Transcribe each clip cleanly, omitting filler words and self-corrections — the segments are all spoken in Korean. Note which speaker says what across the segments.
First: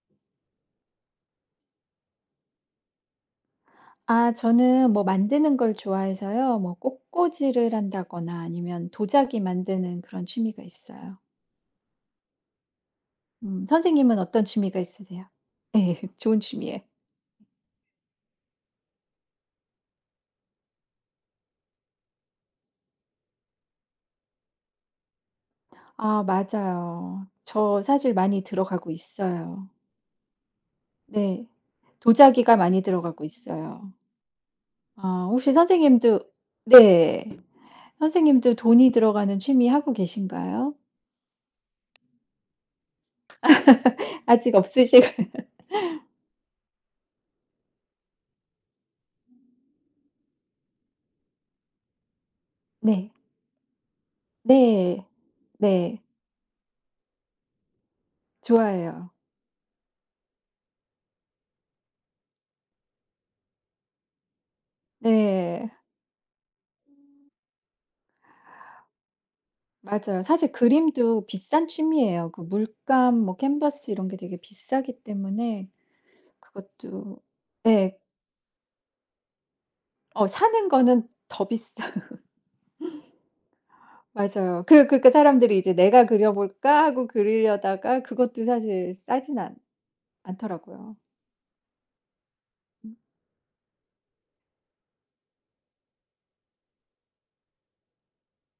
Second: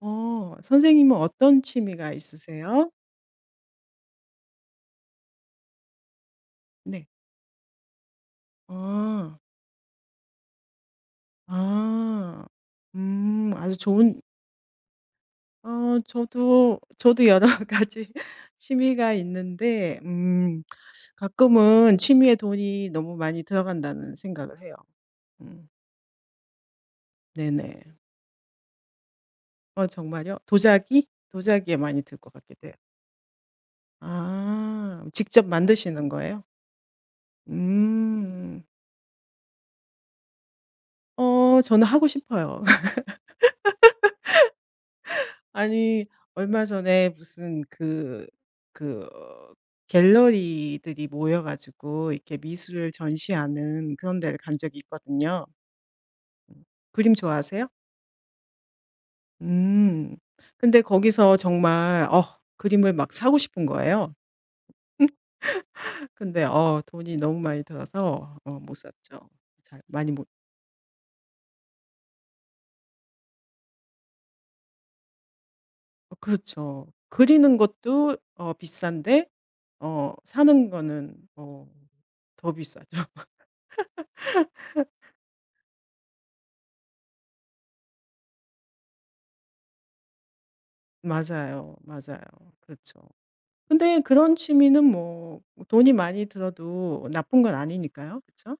Speaker 1: 어. 선생님은 어떤 취미가 있으세요?
Speaker 2: 아 저는 뭐 만드는 걸 좋아해서요. 뭐
Speaker 1: 네.
Speaker 2: 꽃꽂이를 한다거나 아니면
Speaker 1: 아.
Speaker 2: 도자기 만드는 그런 취미가 있어요.
Speaker 1: 아. 음. 아주
Speaker 2: 선생님은
Speaker 1: 좋은.
Speaker 2: 어떤 취미가 있으세요?
Speaker 1: 어
Speaker 2: 네 좋은
Speaker 1: 저도
Speaker 2: 취미예요.
Speaker 1: 저도 여러 가지 취미가 있는데, 가끔은 취미에 돈이 너무 많이 들어간다는 생각을 해요. 음.
Speaker 2: 아 맞아요.
Speaker 1: 네네.
Speaker 2: 저 사실 많이 들어가고 있어요.
Speaker 1: 정말요? 도자기?
Speaker 2: 네.
Speaker 1: 도자기에 많이 들 것
Speaker 2: 도자기가
Speaker 1: 같기도 해요.
Speaker 2: 많이 들어가고 있어요.
Speaker 1: 아.
Speaker 2: 아
Speaker 1: 직접
Speaker 2: 혹시
Speaker 1: 만드시는
Speaker 2: 선생님도
Speaker 1: 거예요?
Speaker 2: 네. 선생님도
Speaker 1: 음.
Speaker 2: 돈이 들어가는 취미 하고 계신가요?
Speaker 1: 저는 하고 싶어요.
Speaker 2: 아직 없으시고
Speaker 1: 아니. 얼마 전에 무슨 그 어 갤러리들이 모여 가지고 이렇게 미술을
Speaker 2: 네.
Speaker 1: 전시하는 그런 데를 간 적이
Speaker 2: 네.
Speaker 1: 있거든요.
Speaker 2: 네.
Speaker 1: 음. 그림 좋아하세요?
Speaker 2: 좋아요
Speaker 1: 음. 근데 거기서 정말 그림을 막 사고 싶은 거예요.
Speaker 2: 네.
Speaker 1: 근데 돈이 너무 많이 들어서 못 샀죠. 잘 많이
Speaker 2: 맞아요.
Speaker 1: 못.
Speaker 2: 사실 그림도 비싼 취미예요. 그 물감 뭐 캔버스 이런 게 되게 비싸기 때문에
Speaker 1: 어 그렇죠.
Speaker 2: 그것도
Speaker 1: 그리는
Speaker 2: 네.
Speaker 1: 것도 비싼데
Speaker 2: 사는
Speaker 1: 사는
Speaker 2: 거는
Speaker 1: 거는
Speaker 2: 더 비싸요.
Speaker 1: 더 비싸죠.
Speaker 2: 맞아요. 그 그러니까 사람들이 이제 '내가 그려 볼까?' 하고 그리려다가 그것도 사실 싸진 않 않더라고요.
Speaker 1: 맞아요. 맞아요.
Speaker 2: 음.
Speaker 1: 그렇죠. 근데 그런 취미는 뭐 돈이 많이 들어도 나쁜 건 아니니까요. 그렇죠.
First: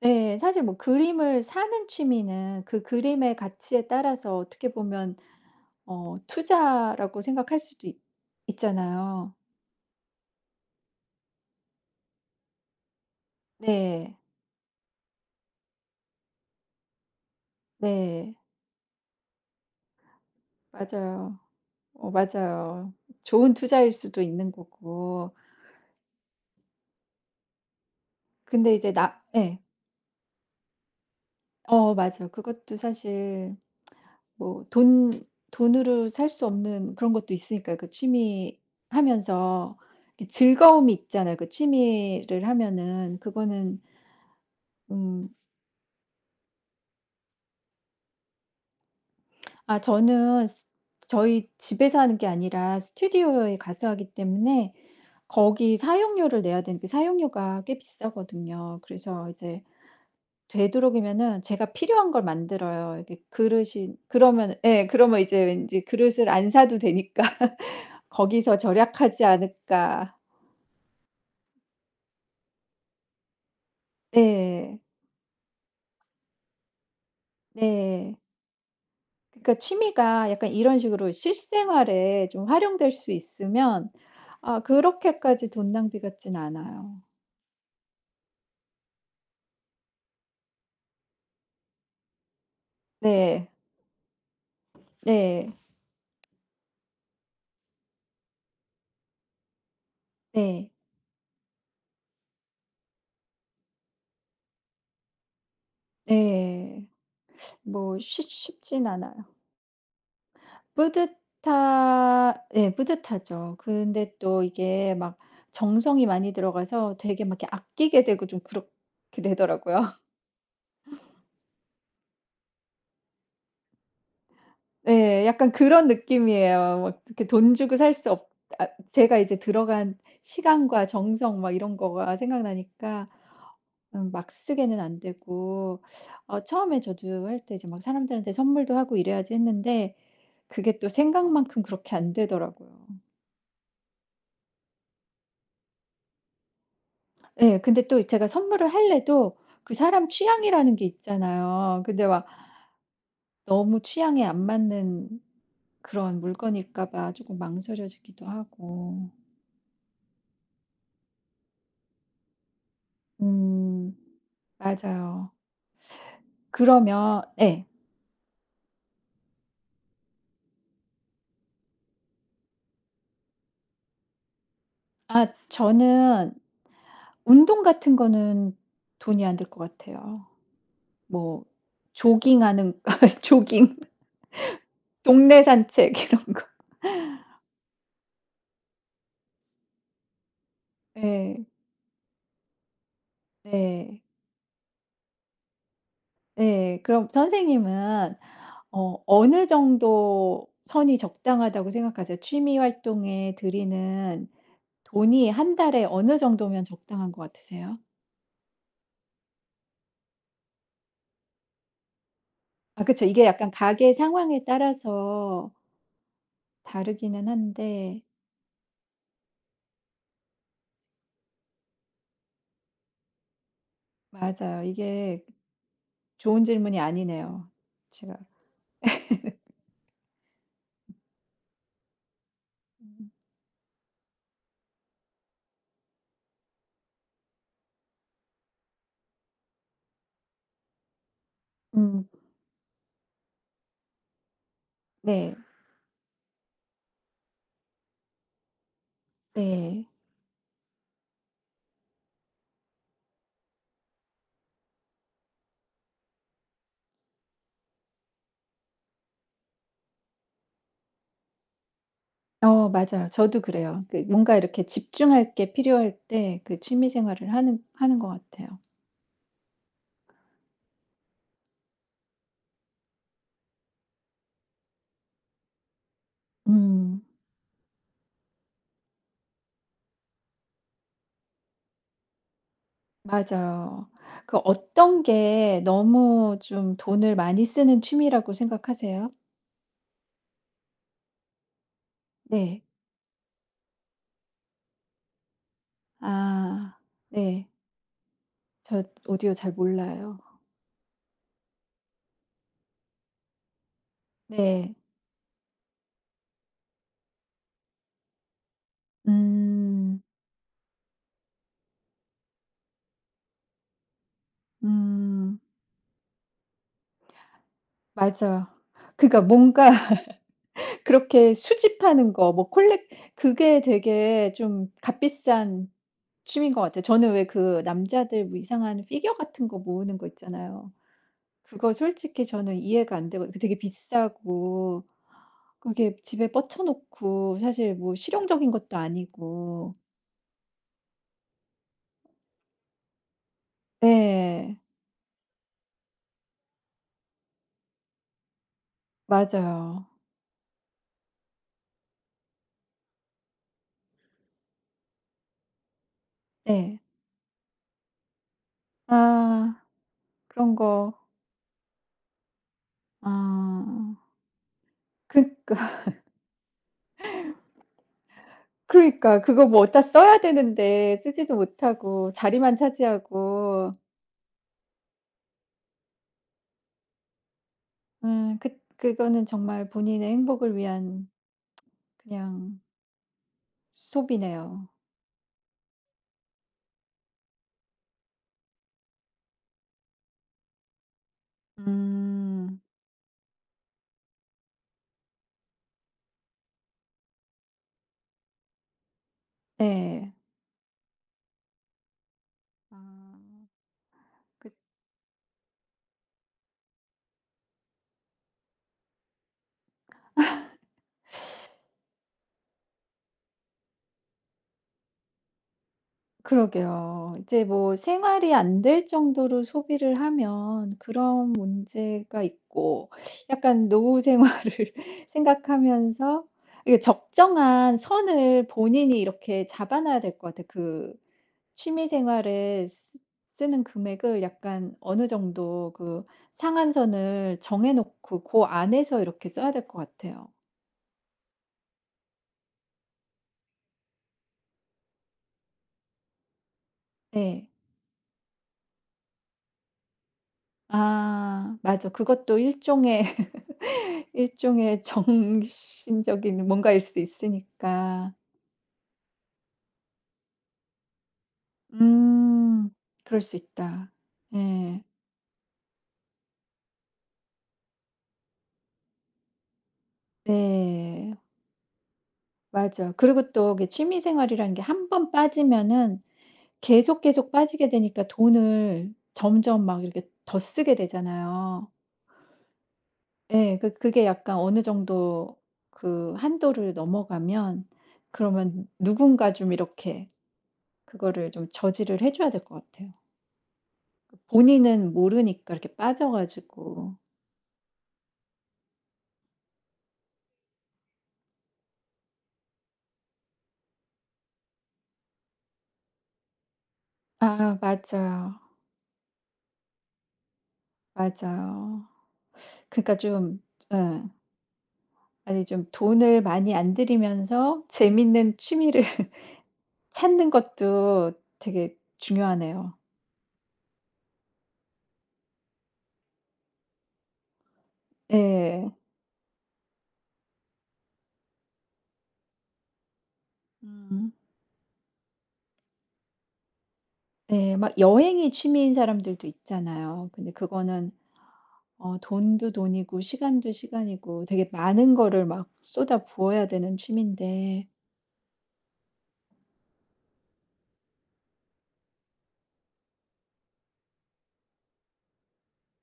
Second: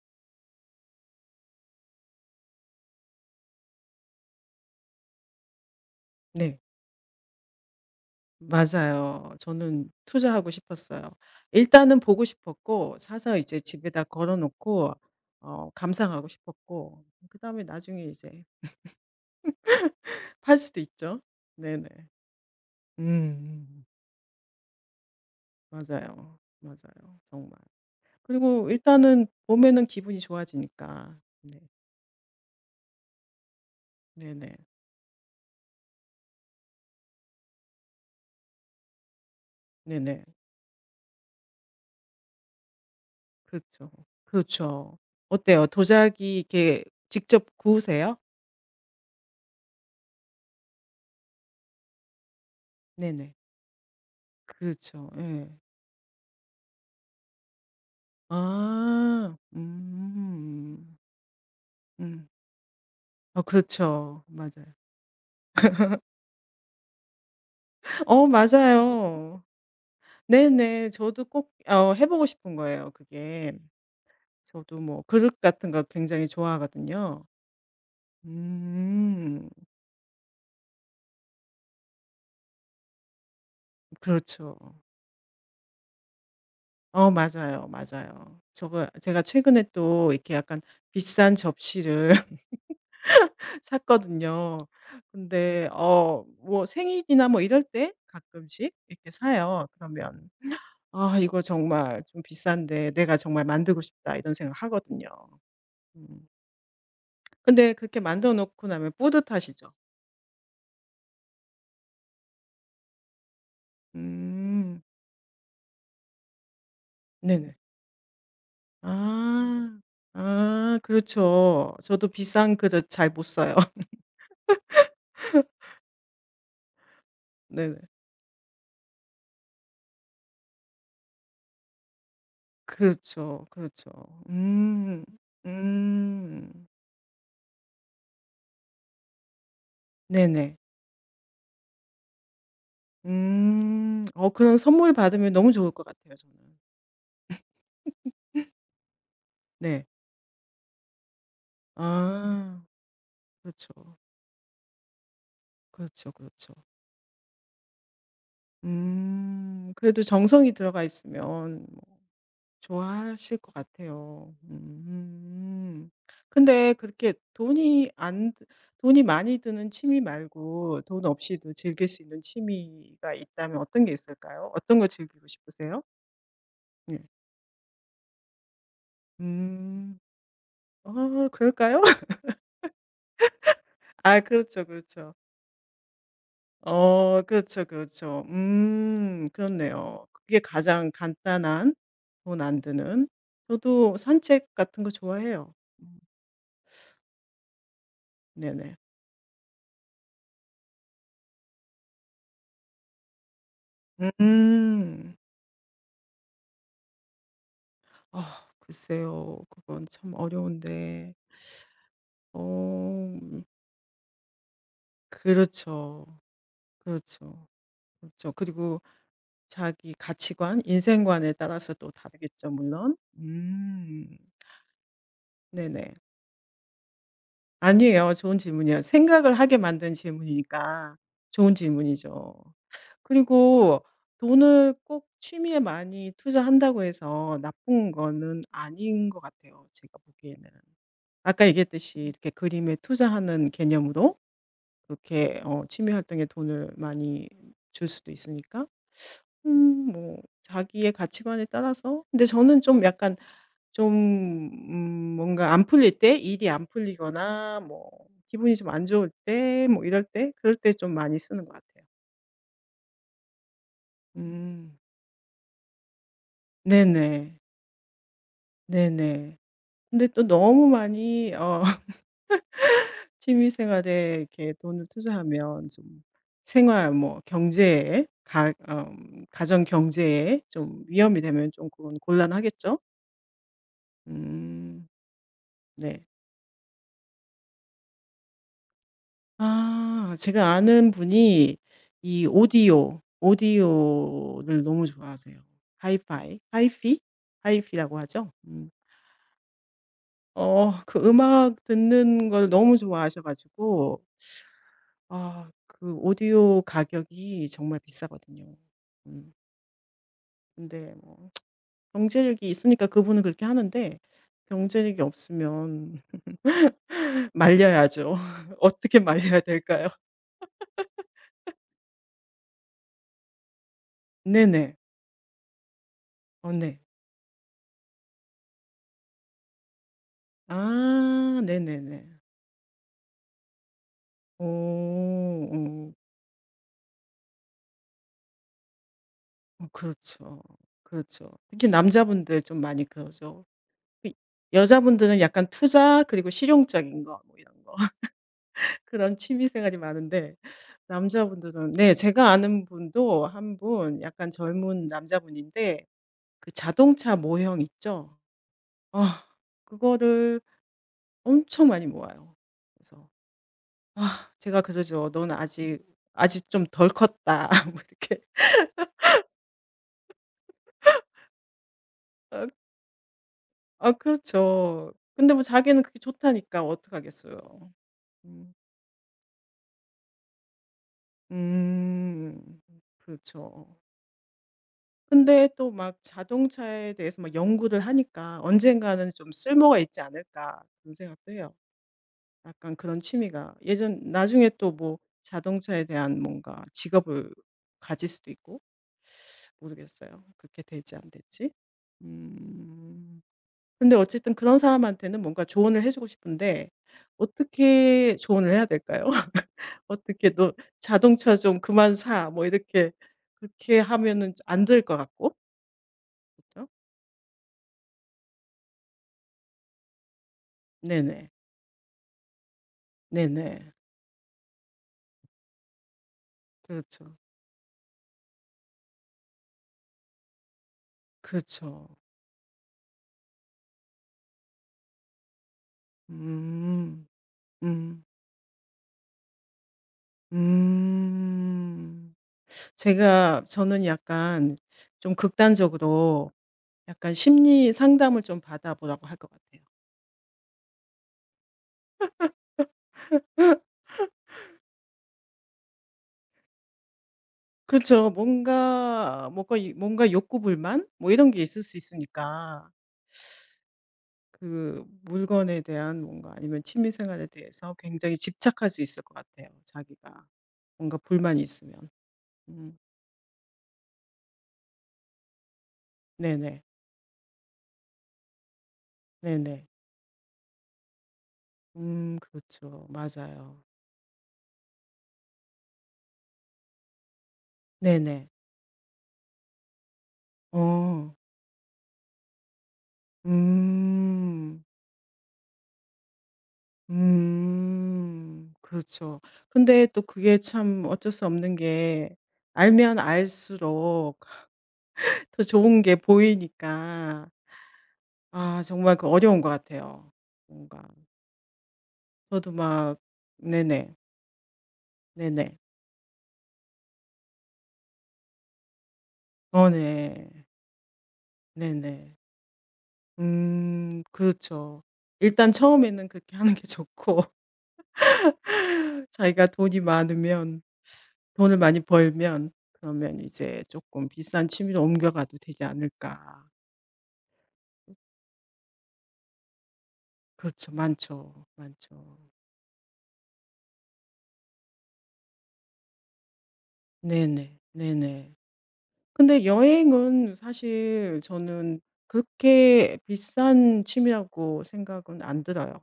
Speaker 2: 네. 사실 뭐 그림을 사는 취미는 그 그림의 가치에 따라서 어떻게 보면
Speaker 1: 네.
Speaker 2: 투자라고 생각할 수도 있 있잖아요.
Speaker 1: 맞아요. 저는 투자하고 싶었어요. 일단은 보고 싶었고 사서 이제 집에다
Speaker 2: 네.
Speaker 1: 걸어 놓고 감상하고 싶었고 그다음에 나중에
Speaker 2: 네.
Speaker 1: 이제 팔 수도 있죠.
Speaker 2: 맞아요.
Speaker 1: 네네.
Speaker 2: 어 맞아요.
Speaker 1: 음.
Speaker 2: 좋은
Speaker 1: 음.
Speaker 2: 투자일 수도 있는 거고.
Speaker 1: 맞아요. 맞아요. 정말. 그리고
Speaker 2: 근데 이제 나
Speaker 1: 일단은
Speaker 2: 예.
Speaker 1: 보면은 기분이 좋아지니까. 네.
Speaker 2: 어 맞아. 그것도 사실
Speaker 1: 네네.
Speaker 2: 뭐 돈 돈으로 살 수 없는 그런 것도 있으니까 그 취미 하면서
Speaker 1: 네네.
Speaker 2: 이 즐거움이 있잖아요. 그 취미를 하면은 그거는
Speaker 1: 그렇죠. 그렇죠.
Speaker 2: 음
Speaker 1: 어때요? 도자기 이렇게 직접 구우세요?
Speaker 2: 아 저는 스 저희 집에서 하는 게 아니라
Speaker 1: 네네.
Speaker 2: 스튜디오에 가서 하기 때문에
Speaker 1: 그렇죠. 예.
Speaker 2: 거기 사용료를 내야 되는데 사용료가 꽤 비싸거든요. 그래서
Speaker 1: 아.
Speaker 2: 이제
Speaker 1: 음.
Speaker 2: 되도록이면은 제가 필요한 걸
Speaker 1: 음.
Speaker 2: 만들어요. 이렇게
Speaker 1: 어
Speaker 2: 그릇이
Speaker 1: 그렇죠.
Speaker 2: 그러면
Speaker 1: 맞아요.
Speaker 2: 예 그러면 이제 왠지 '그릇을 안 사도 되니까
Speaker 1: 어
Speaker 2: 거기서 절약하지
Speaker 1: 맞아요.
Speaker 2: 않을까.'
Speaker 1: 네네. 저도 꼭 해 보고 싶은 거예요 그게.
Speaker 2: 네.
Speaker 1: 저도 뭐 그릇 같은 거 굉장히 좋아하거든요.
Speaker 2: 네.
Speaker 1: 음.
Speaker 2: 그러니까 취미가 약간 이런 식으로 실생활에 좀 활용될 수 있으면
Speaker 1: 그렇죠.
Speaker 2: 아 그렇게까지 돈 낭비 같진 않아요.
Speaker 1: 어 맞아요, 맞아요. 저가 제가 최근에 또 이렇게 약간 비싼 접시를
Speaker 2: 네.
Speaker 1: 샀거든요.
Speaker 2: 네.
Speaker 1: 근데 뭐 생일이나 뭐 이럴 때 가끔씩 이렇게 사요. 그러면
Speaker 2: 네.
Speaker 1: '아 이거 정말 좀 비싼데 내가 정말 만들고 싶다.' 이런 생각을 하거든요. 음.
Speaker 2: 네.
Speaker 1: 근데 그렇게
Speaker 2: 뭐 쉽
Speaker 1: 만들어 놓고
Speaker 2: 쉽진
Speaker 1: 나면
Speaker 2: 않아요.
Speaker 1: 뿌듯하시죠?
Speaker 2: 뿌듯하 네, 뿌듯하죠. 근데 또
Speaker 1: 음.
Speaker 2: 이게 막 정성이 많이 들어가서 되게 막 이렇게
Speaker 1: 네네.
Speaker 2: 아끼게 되고 좀 그렇게 되더라고요.
Speaker 1: 아. 아 그렇죠. 저도 비싼 그릇 잘 못 사요.
Speaker 2: 네, 약간 그런 느낌이에요. 막 이렇게 돈 주고
Speaker 1: 네네.
Speaker 2: 살 수 없 아 제가 이제 들어간 시간과 정성 막 이런 거가 생각나니까
Speaker 1: 그렇죠, 그렇죠.
Speaker 2: 막 쓰게는 안
Speaker 1: 음.
Speaker 2: 되고
Speaker 1: 음.
Speaker 2: 처음에 저도 할 때 이제 막 사람들한테 선물도 하고 이래야지 했는데
Speaker 1: 네네.
Speaker 2: 그게 또 생각만큼 그렇게 안 되더라고요.
Speaker 1: 음. 그런 선물 받으면 너무 좋을 것 같아요 저는.
Speaker 2: 예. 근데 또 제가 선물을 할래도 그
Speaker 1: 네.
Speaker 2: 사람 취향이라는 게 있잖아요. 근데 막
Speaker 1: 아.
Speaker 2: 너무
Speaker 1: 그렇죠.
Speaker 2: 취향에 안 맞는
Speaker 1: 그렇죠,
Speaker 2: 그런
Speaker 1: 그렇죠.
Speaker 2: 물건일까 봐 조금 망설여지기도 하고.
Speaker 1: 음. 그래도 정성이 들어가 있으면 뭐 좋아하실 것
Speaker 2: 음
Speaker 1: 같아요.
Speaker 2: 맞아요.
Speaker 1: 음. 근데 그렇게
Speaker 2: 그러면 예.
Speaker 1: 돈이 안 돈이 많이 드는 취미 말고 돈 없이도 즐길 수 있는 취미가 있다면 어떤 게 있을까요? 어떤 거 즐기고
Speaker 2: 아
Speaker 1: 싶으세요?
Speaker 2: 저는
Speaker 1: 네.
Speaker 2: 운동 같은 거는 돈이 안 들 것
Speaker 1: 음.
Speaker 2: 같아요. 뭐
Speaker 1: 그럴까요?
Speaker 2: 조깅하는 조깅,
Speaker 1: 아 그렇죠, 그렇죠.
Speaker 2: 동네 산책 이런 거.
Speaker 1: 어 그렇죠, 그렇죠. 음. 그렇네요. 그게 가장
Speaker 2: 예.
Speaker 1: 간단한 돈 안 드는. 저도
Speaker 2: 네.
Speaker 1: 산책 같은 거 좋아해요. 음.
Speaker 2: 예. 그럼 선생님은
Speaker 1: 네네.
Speaker 2: 어느 정도 선이 적당하다고 생각하세요? 취미 활동에 들이는
Speaker 1: 음.
Speaker 2: 돈이 한 달에 어느 정도면 적당한 것 같으세요?
Speaker 1: 아 글쎄요. 그건 참 어려운데. 어
Speaker 2: 아 그쵸. 이게 약간 가게 상황에 따라서
Speaker 1: 그렇죠.
Speaker 2: 다르기는
Speaker 1: 그렇죠.
Speaker 2: 한데
Speaker 1: 그렇죠. 그리고 자기 가치관, 인생관에 따라서 또 다르겠죠 물론. 음.
Speaker 2: 맞아요. 이게
Speaker 1: 네네.
Speaker 2: 좋은 질문이 아니네요.
Speaker 1: 아니에요.
Speaker 2: 제가
Speaker 1: 좋은 질문이에요. 생각을 하게 만든 질문이니까 좋은 질문이죠.
Speaker 2: 음.
Speaker 1: 그리고 돈을 꼭 취미에 많이 투자한다고 해서 나쁜 거는 아닌 것 같아요, 제가 보기에는. 아까 얘기했듯이
Speaker 2: 음
Speaker 1: 이렇게 그림에 투자하는 개념으로
Speaker 2: 네.
Speaker 1: 그렇게 취미 활동에 돈을 많이 줄 수도 있으니까,
Speaker 2: 네.
Speaker 1: 뭐 자기의 가치관에 따라서. 근데 저는 좀 약간 좀, 뭔가 안 풀릴 때 일이 안 풀리거나 뭐 기분이 좀 안 좋을 때 뭐 이럴 때 그럴 때 좀 많이 쓰는 것 같아요.
Speaker 2: 어 맞아요. 저도 그래요. 그 뭔가 이렇게
Speaker 1: 음.
Speaker 2: 집중할 게 필요할 때 그 취미 생활을
Speaker 1: 네네.
Speaker 2: 하는 것 같아요.
Speaker 1: 네네. 근데 또 너무 많이 취미 생활에 이렇게 돈을 투자하면 좀 생활
Speaker 2: 음.
Speaker 1: 뭐 경제에 가 가정 경제에 좀 위험이 되면 좀 그건 곤란하겠죠?
Speaker 2: 맞아요. 그
Speaker 1: 음.
Speaker 2: 어떤 게
Speaker 1: 네.
Speaker 2: 너무 좀 돈을 많이 쓰는 취미라고 생각하세요?
Speaker 1: 아 제가 아는 분이 이
Speaker 2: 네.
Speaker 1: 오디오를 너무 좋아하세요. 하이파이,
Speaker 2: 아.
Speaker 1: 하이피?
Speaker 2: 네.
Speaker 1: 하이피라고 하죠? 음.
Speaker 2: 저 오디오 잘 몰라요.
Speaker 1: 그 음악 듣는 걸 너무 좋아하셔 가지고
Speaker 2: 네.
Speaker 1: 아 그 오디오 가격이 정말 비싸거든요. 음.
Speaker 2: 음.
Speaker 1: 근데 뭐 경제력이 있으니까 그분은 그렇게 하는데 경제력이
Speaker 2: 음.
Speaker 1: 없으면 말려야죠.
Speaker 2: 맞아요.
Speaker 1: 어떻게
Speaker 2: 그러니까
Speaker 1: 말려야
Speaker 2: 뭔가
Speaker 1: 될까요?
Speaker 2: 그렇게 수집하는 거 뭐 콜렉 그게 되게 좀
Speaker 1: 네네.
Speaker 2: 값비싼
Speaker 1: 어
Speaker 2: 취미인 것
Speaker 1: 네.
Speaker 2: 같아요. 저는 왜 그 남자들 뭐 이상한 피겨 같은 거 모으는 거 있잖아요.
Speaker 1: 아
Speaker 2: 그거
Speaker 1: 네네네.
Speaker 2: 솔직히 저는 이해가 안 되고 그 되게 비싸고
Speaker 1: 오. 음,
Speaker 2: 그게 집에 뻗쳐 놓고 사실 뭐 실용적인 것도 아니고.
Speaker 1: 그렇죠. 그렇죠. 특히 남자분들 좀 많이 그러죠. 이
Speaker 2: 네.
Speaker 1: 여자분들은 약간 투자 그리고 실용적인 거 뭐 이런 거 그런 취미 생활이
Speaker 2: 맞아요.
Speaker 1: 많은데 남자분들은, 네, 제가 아는 분도 한 분 약간 젊은 남자분인데 그
Speaker 2: 네.
Speaker 1: 자동차 모형 있죠? 아
Speaker 2: 아
Speaker 1: 그거를
Speaker 2: 그런 거
Speaker 1: 엄청 많이 모아요. 그래서
Speaker 2: 아
Speaker 1: 아 제가 그러죠. "넌
Speaker 2: 그니까
Speaker 1: 아직 아직 좀 덜 컸다." 뭐 이렇게.
Speaker 2: 그러니까 그거 뭐 어디다 써야 되는데 쓰지도 못하고 자리만 차지하고
Speaker 1: 아 그렇죠. 근데 뭐 자기는 그게 좋다니까 어떡하겠어요. 음.
Speaker 2: 그 그거는 정말 본인의 행복을 위한 그냥
Speaker 1: 음. 그렇죠.
Speaker 2: 소비네요.
Speaker 1: 근데 또 막 자동차에 대해서 막 연구를 하니까 '언젠가는 좀 쓸모가 있지 않을까.' 그런 생각도 해요.
Speaker 2: 음
Speaker 1: 약간 그런 취미가. 예전 나중에 또 뭐 자동차에 대한 뭔가 직업을 가질 수도 있고.
Speaker 2: 네.
Speaker 1: 모르겠어요. 그렇게 될지 안 될지. 음.
Speaker 2: 아.
Speaker 1: 근데 어쨌든
Speaker 2: 그
Speaker 1: 그런 사람한테는 뭔가 조언을 해 주고 싶은데 어떻게 조언을 해야 될까요? 어떻게 "너 자동차 좀 그만 사." 뭐 이렇게. 그렇게 하면은 안 될 것 같고. 그죠? 렇
Speaker 2: 그러게요. 이제 뭐 생활이 안 될 정도로 소비를 하면
Speaker 1: 네네.
Speaker 2: 그런 문제가 있고 약간
Speaker 1: 네네.
Speaker 2: 노후 생활을 생각하면서 이게
Speaker 1: 그렇죠.
Speaker 2: 적정한 선을 본인이 이렇게 잡아 놔야 될 것 같아요. 그 취미
Speaker 1: 그렇죠.
Speaker 2: 생활에 쓰 쓰는 금액을 약간 어느 정도 그
Speaker 1: 음.
Speaker 2: 상한선을 정해
Speaker 1: 음.
Speaker 2: 놓고 그 안에서 이렇게 써야 될 것 같아요.
Speaker 1: 음. 제가 저는 약간 좀 극단적으로 약간
Speaker 2: 네.
Speaker 1: 심리 상담을 좀 받아 보라고 할 것 같아요.
Speaker 2: 아 맞아. 그것도 일종의 일종의 정신적인 뭔가일 수
Speaker 1: 그렇죠.
Speaker 2: 있으니까.
Speaker 1: 뭔가 욕구 불만 뭐 이런 게 있을 수 있으니까.
Speaker 2: 음. 그럴 수 있다. 예.
Speaker 1: 그 물건에 대한 뭔가 아니면 취미 생활에 대해서 굉장히 집착할 수 있을 것 같아요, 자기가. 뭔가
Speaker 2: 네.
Speaker 1: 불만이 있으면. 음.
Speaker 2: 맞아. 그리고 또 이게 취미 생활이라는 게 한 번 빠지면은
Speaker 1: 네네.
Speaker 2: 계속, 계속 빠지게 되니까 돈을 점점
Speaker 1: 네네.
Speaker 2: 막 이렇게 더 쓰게 되잖아요.
Speaker 1: 그렇죠.
Speaker 2: 예.
Speaker 1: 맞아요.
Speaker 2: 그 그게 약간 어느 정도 그 한도를 넘어가면
Speaker 1: 네네.
Speaker 2: 그러면 누군가 좀 이렇게
Speaker 1: 어.
Speaker 2: 그거를 좀 저지를 해 줘야 될 것 같아요.
Speaker 1: 음.
Speaker 2: 본인은 모르니까 이렇게 빠져 가지고.
Speaker 1: 음. 그렇죠. 근데 또 그게 참 어쩔 수 없는 게 알면 알수록 더 좋은 게 보이니까
Speaker 2: 아 맞아요.
Speaker 1: 아 정말 그 어려운 것 같아요. 뭔가
Speaker 2: 맞아요.
Speaker 1: 저도
Speaker 2: 그러니까
Speaker 1: 막
Speaker 2: 좀
Speaker 1: 네네.
Speaker 2: 응. 아니
Speaker 1: 네네.
Speaker 2: 좀 돈을 많이 안 들이면서 재밌는 취미를
Speaker 1: 어 네.
Speaker 2: 찾는 것도 되게
Speaker 1: 네네.
Speaker 2: 중요하네요.
Speaker 1: 그렇죠. 일단 처음에는 그렇게 하는 게 좋고
Speaker 2: 네,
Speaker 1: 자기가 돈이 많으면 돈을 많이 벌면 그러면 이제 조금
Speaker 2: 음.
Speaker 1: 비싼 취미로 옮겨가도 되지 않을까.
Speaker 2: 네, 막 여행이 취미인 사람들도 있잖아요. 근데
Speaker 1: 그렇죠.
Speaker 2: 그거는
Speaker 1: 많죠,
Speaker 2: 어
Speaker 1: 많죠.
Speaker 2: 돈도 돈이고 시간도 시간이고 되게 많은 거를 막 쏟아 부어야 되는
Speaker 1: 네네.
Speaker 2: 취미인데
Speaker 1: 네네. 근데 여행은 사실 저는 그렇게 비싼 취미라고 생각은 안 들어요.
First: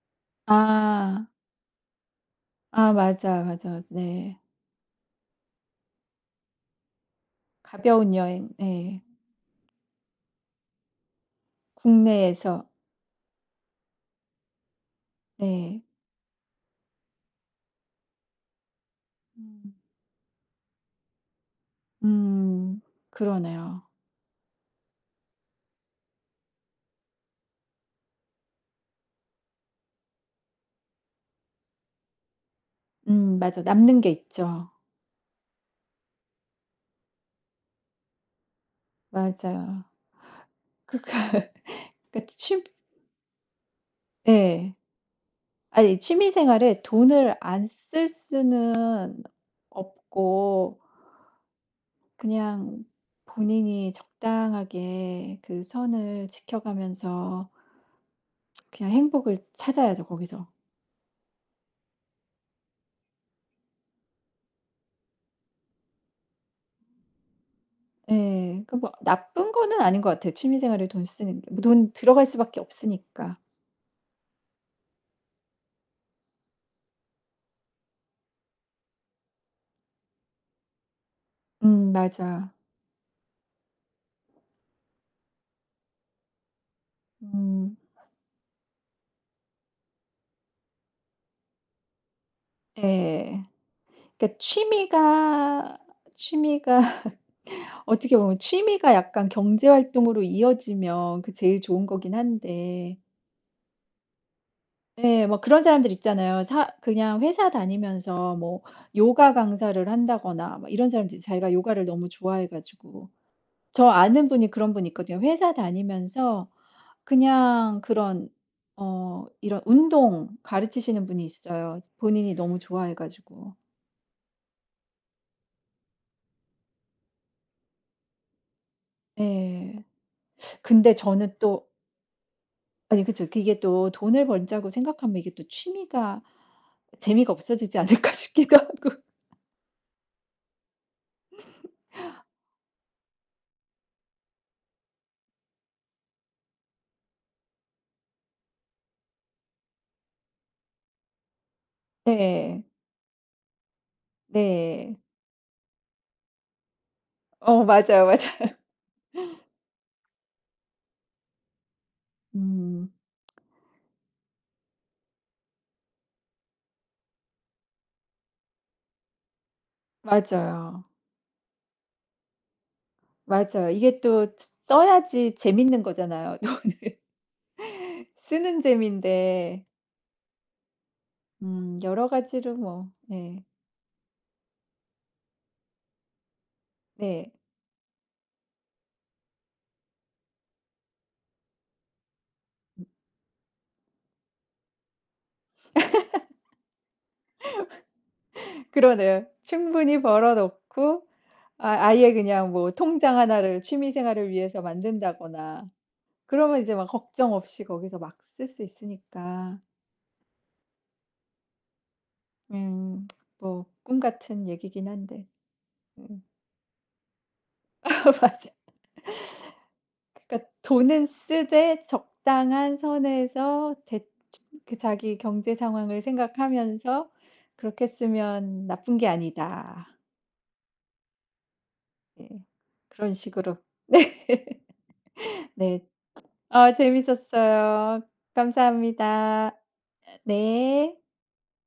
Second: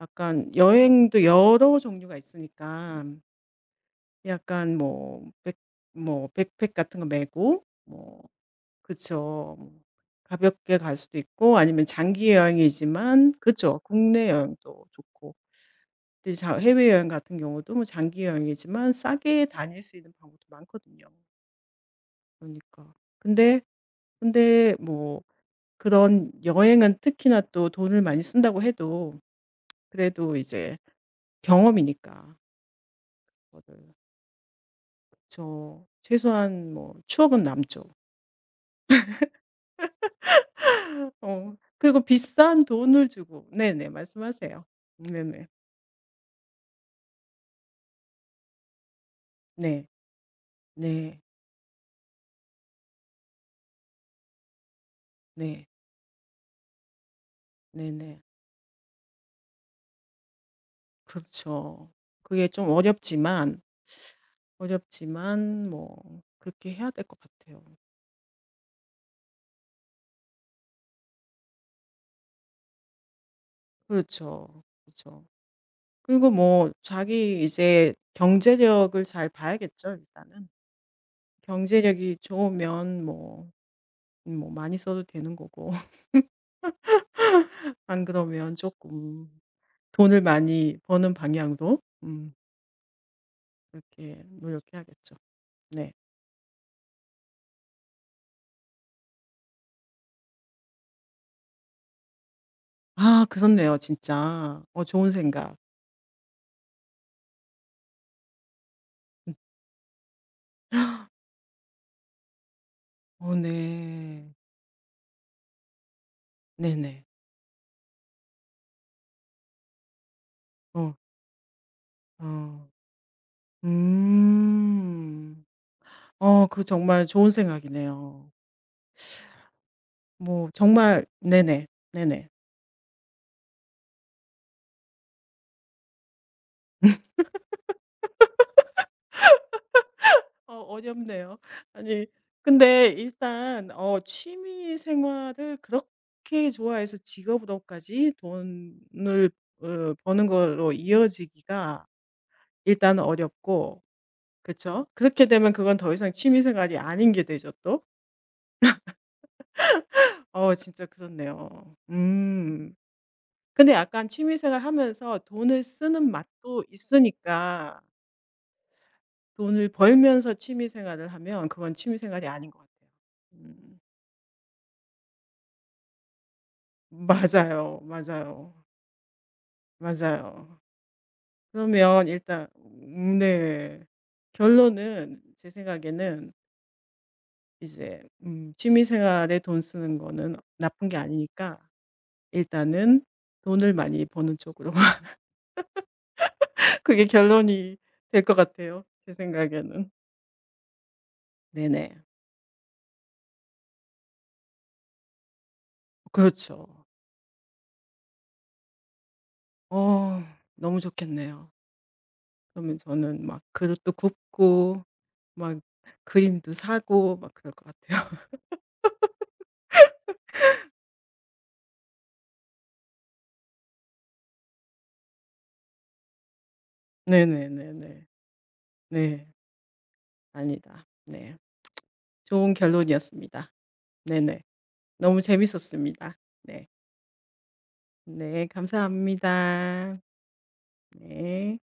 Speaker 1: 약간 여행도
Speaker 2: 아.
Speaker 1: 여러 종류가
Speaker 2: 아
Speaker 1: 있으니까
Speaker 2: 맞아 맞아 네.
Speaker 1: 약간 뭐 백 뭐 백팩 같은 거 메고
Speaker 2: 가벼운
Speaker 1: 뭐
Speaker 2: 여행. 네.
Speaker 1: 그쵸. 뭐 가볍게 갈 수도 있고 아니면 장기
Speaker 2: 국내에서.
Speaker 1: 여행이지만 그쵸. 국내 여행도 좋고.
Speaker 2: 네.
Speaker 1: 근데 자 해외여행 같은 경우도 뭐 장기 여행이지만 싸게
Speaker 2: 음.
Speaker 1: 다닐 수 있는 방법도 많거든요.
Speaker 2: 음.
Speaker 1: 그러니까. 근데,
Speaker 2: 그러네요.
Speaker 1: 근데 뭐 그런 여행은 특히나 또 돈을 많이 쓴다고 해도 그래도 이제 경험이니까
Speaker 2: 맞아.
Speaker 1: 그거를,
Speaker 2: 남는 게 있죠.
Speaker 1: 최소한 뭐 추억은 남죠.
Speaker 2: 맞아요. 그러니까
Speaker 1: 어. 그리고
Speaker 2: 그러니까
Speaker 1: 비싼
Speaker 2: 취
Speaker 1: 돈을 주고, 네네. 말씀하세요.
Speaker 2: 예.
Speaker 1: 네네.
Speaker 2: 아니 취미 생활에 돈을 안 쓸 수는
Speaker 1: 네.
Speaker 2: 없고
Speaker 1: 네.
Speaker 2: 그냥 본인이 적당하게 그
Speaker 1: 네.
Speaker 2: 선을 지켜가면서
Speaker 1: 네네.
Speaker 2: 그냥 행복을 찾아야죠 거기서.
Speaker 1: 그렇죠. 그게 좀 어렵지만 뭐 그렇게 해야 될 것 같아요.
Speaker 2: 예. 그 뭐 나쁜 거는 아닌 것 같아요 취미 생활에 돈 쓰는 게. 뭐 돈 들어갈 수밖에 없으니까.
Speaker 1: 그렇죠. 그렇죠. 그리고 뭐 자기 이제 경제력을 잘 봐야겠죠, 일단은. 경제력이
Speaker 2: 맞아.
Speaker 1: 좋으면 뭐 많이 써도 되는 거고
Speaker 2: 음
Speaker 1: 안 그러면 조금 돈을 많이 버는 방향으로
Speaker 2: 예.
Speaker 1: 그렇게
Speaker 2: 그러니까
Speaker 1: 노력해야겠죠.
Speaker 2: 취미가
Speaker 1: 네.
Speaker 2: 취미가 어떻게 보면 취미가 약간 경제 활동으로 이어지면 그 제일 좋은 거긴 한데
Speaker 1: 아 그렇네요 진짜. 좋은
Speaker 2: 예 뭐
Speaker 1: 생각.
Speaker 2: 그런 사람들 있잖아요. 사 그냥 회사 다니면서 뭐 요가
Speaker 1: 음.
Speaker 2: 강사를 한다거나 막 이런 사람들이 자기가 요가를 너무 좋아해 가지고
Speaker 1: 어
Speaker 2: 저 아는
Speaker 1: 네.
Speaker 2: 분이 그런 분이 있거든요. 회사 다니면서
Speaker 1: 네네.
Speaker 2: 그냥 그런 이런 운동
Speaker 1: 어
Speaker 2: 가르치시는 분이 있어요 본인이 너무
Speaker 1: 어.
Speaker 2: 좋아해 가지고.
Speaker 1: 음. 그 정말 좋은 생각이네요.
Speaker 2: 예.
Speaker 1: 뭐
Speaker 2: 근데
Speaker 1: 정말
Speaker 2: 저는
Speaker 1: 네네.
Speaker 2: 또
Speaker 1: 네네.
Speaker 2: 아니 그쵸. 이게 또 돈을 번다고 생각하면 이게 또 취미가 재미가 없어지지 않을까 싶기도 하고.
Speaker 1: 어렵네요. 아니 근데 일단 취미 생활을 그렇게 좋아해서 직업으로까지 돈을 버는 걸로 이어지기가
Speaker 2: 네.
Speaker 1: 일단 어렵고 그쵸.
Speaker 2: 네.
Speaker 1: 그렇게 되면 그건 더 이상 취미 생활이 아닌 게 되죠 또.
Speaker 2: 맞아요, 맞아요.
Speaker 1: 진짜 그렇네요. 음.
Speaker 2: 음.
Speaker 1: 근데 약간 취미 생활 하면서 돈을 쓰는 맛도 있으니까 돈을 벌면서 취미
Speaker 2: 맞아요.
Speaker 1: 생활을 하면 그건 취미 생활이 아닌 것 같아요.
Speaker 2: 맞아요.
Speaker 1: 음.
Speaker 2: 이게 또 쓰 써야지 재밌는 거잖아요.
Speaker 1: 맞아요, 맞아요,
Speaker 2: 쓰는 재미인데
Speaker 1: 맞아요. 그러면
Speaker 2: 여러
Speaker 1: 일단
Speaker 2: 가지로 뭐 예.
Speaker 1: 네. 결론은 제 생각에는
Speaker 2: 네.
Speaker 1: 이제, 취미 생활에 돈 쓰는 거는 나쁜 게 아니니까 일단은 돈을 많이 버는 쪽으로 그게 결론이 될 것 같아요 제
Speaker 2: 그러네요.
Speaker 1: 생각에는.
Speaker 2: 충분히 벌어 놓고 아
Speaker 1: 네네.
Speaker 2: 아예 그냥 뭐 통장 하나를 취미 생활을 위해서 만든다거나 그러면
Speaker 1: 그렇죠.
Speaker 2: 이제 막 걱정 없이 거기서 막 쓸 수 있으니까
Speaker 1: 어 너무 좋겠네요. 그러면
Speaker 2: 음
Speaker 1: 저는 막
Speaker 2: 뭐
Speaker 1: 그릇도
Speaker 2: 꿈 같은
Speaker 1: 굽고
Speaker 2: 얘기긴 한데.
Speaker 1: 막
Speaker 2: 음.
Speaker 1: 그림도 사고 막 그럴 것 같아요.
Speaker 2: 맞아. 그러니까 돈은 쓰되 적당한 선에서 대 그 자기 경제 상황을 생각하면서 '그렇게
Speaker 1: 네네네네.
Speaker 2: 쓰면 나쁜 게
Speaker 1: 네.
Speaker 2: 아니다.'
Speaker 1: 아니다. 네.
Speaker 2: 예.
Speaker 1: 좋은
Speaker 2: 그런
Speaker 1: 결론이었습니다.
Speaker 2: 식으로.
Speaker 1: 네네. 너무
Speaker 2: 네.
Speaker 1: 재밌었습니다. 네.
Speaker 2: 아 재밌었어요.
Speaker 1: 네.
Speaker 2: 감사합니다.
Speaker 1: 감사합니다.
Speaker 2: 네.
Speaker 1: 네.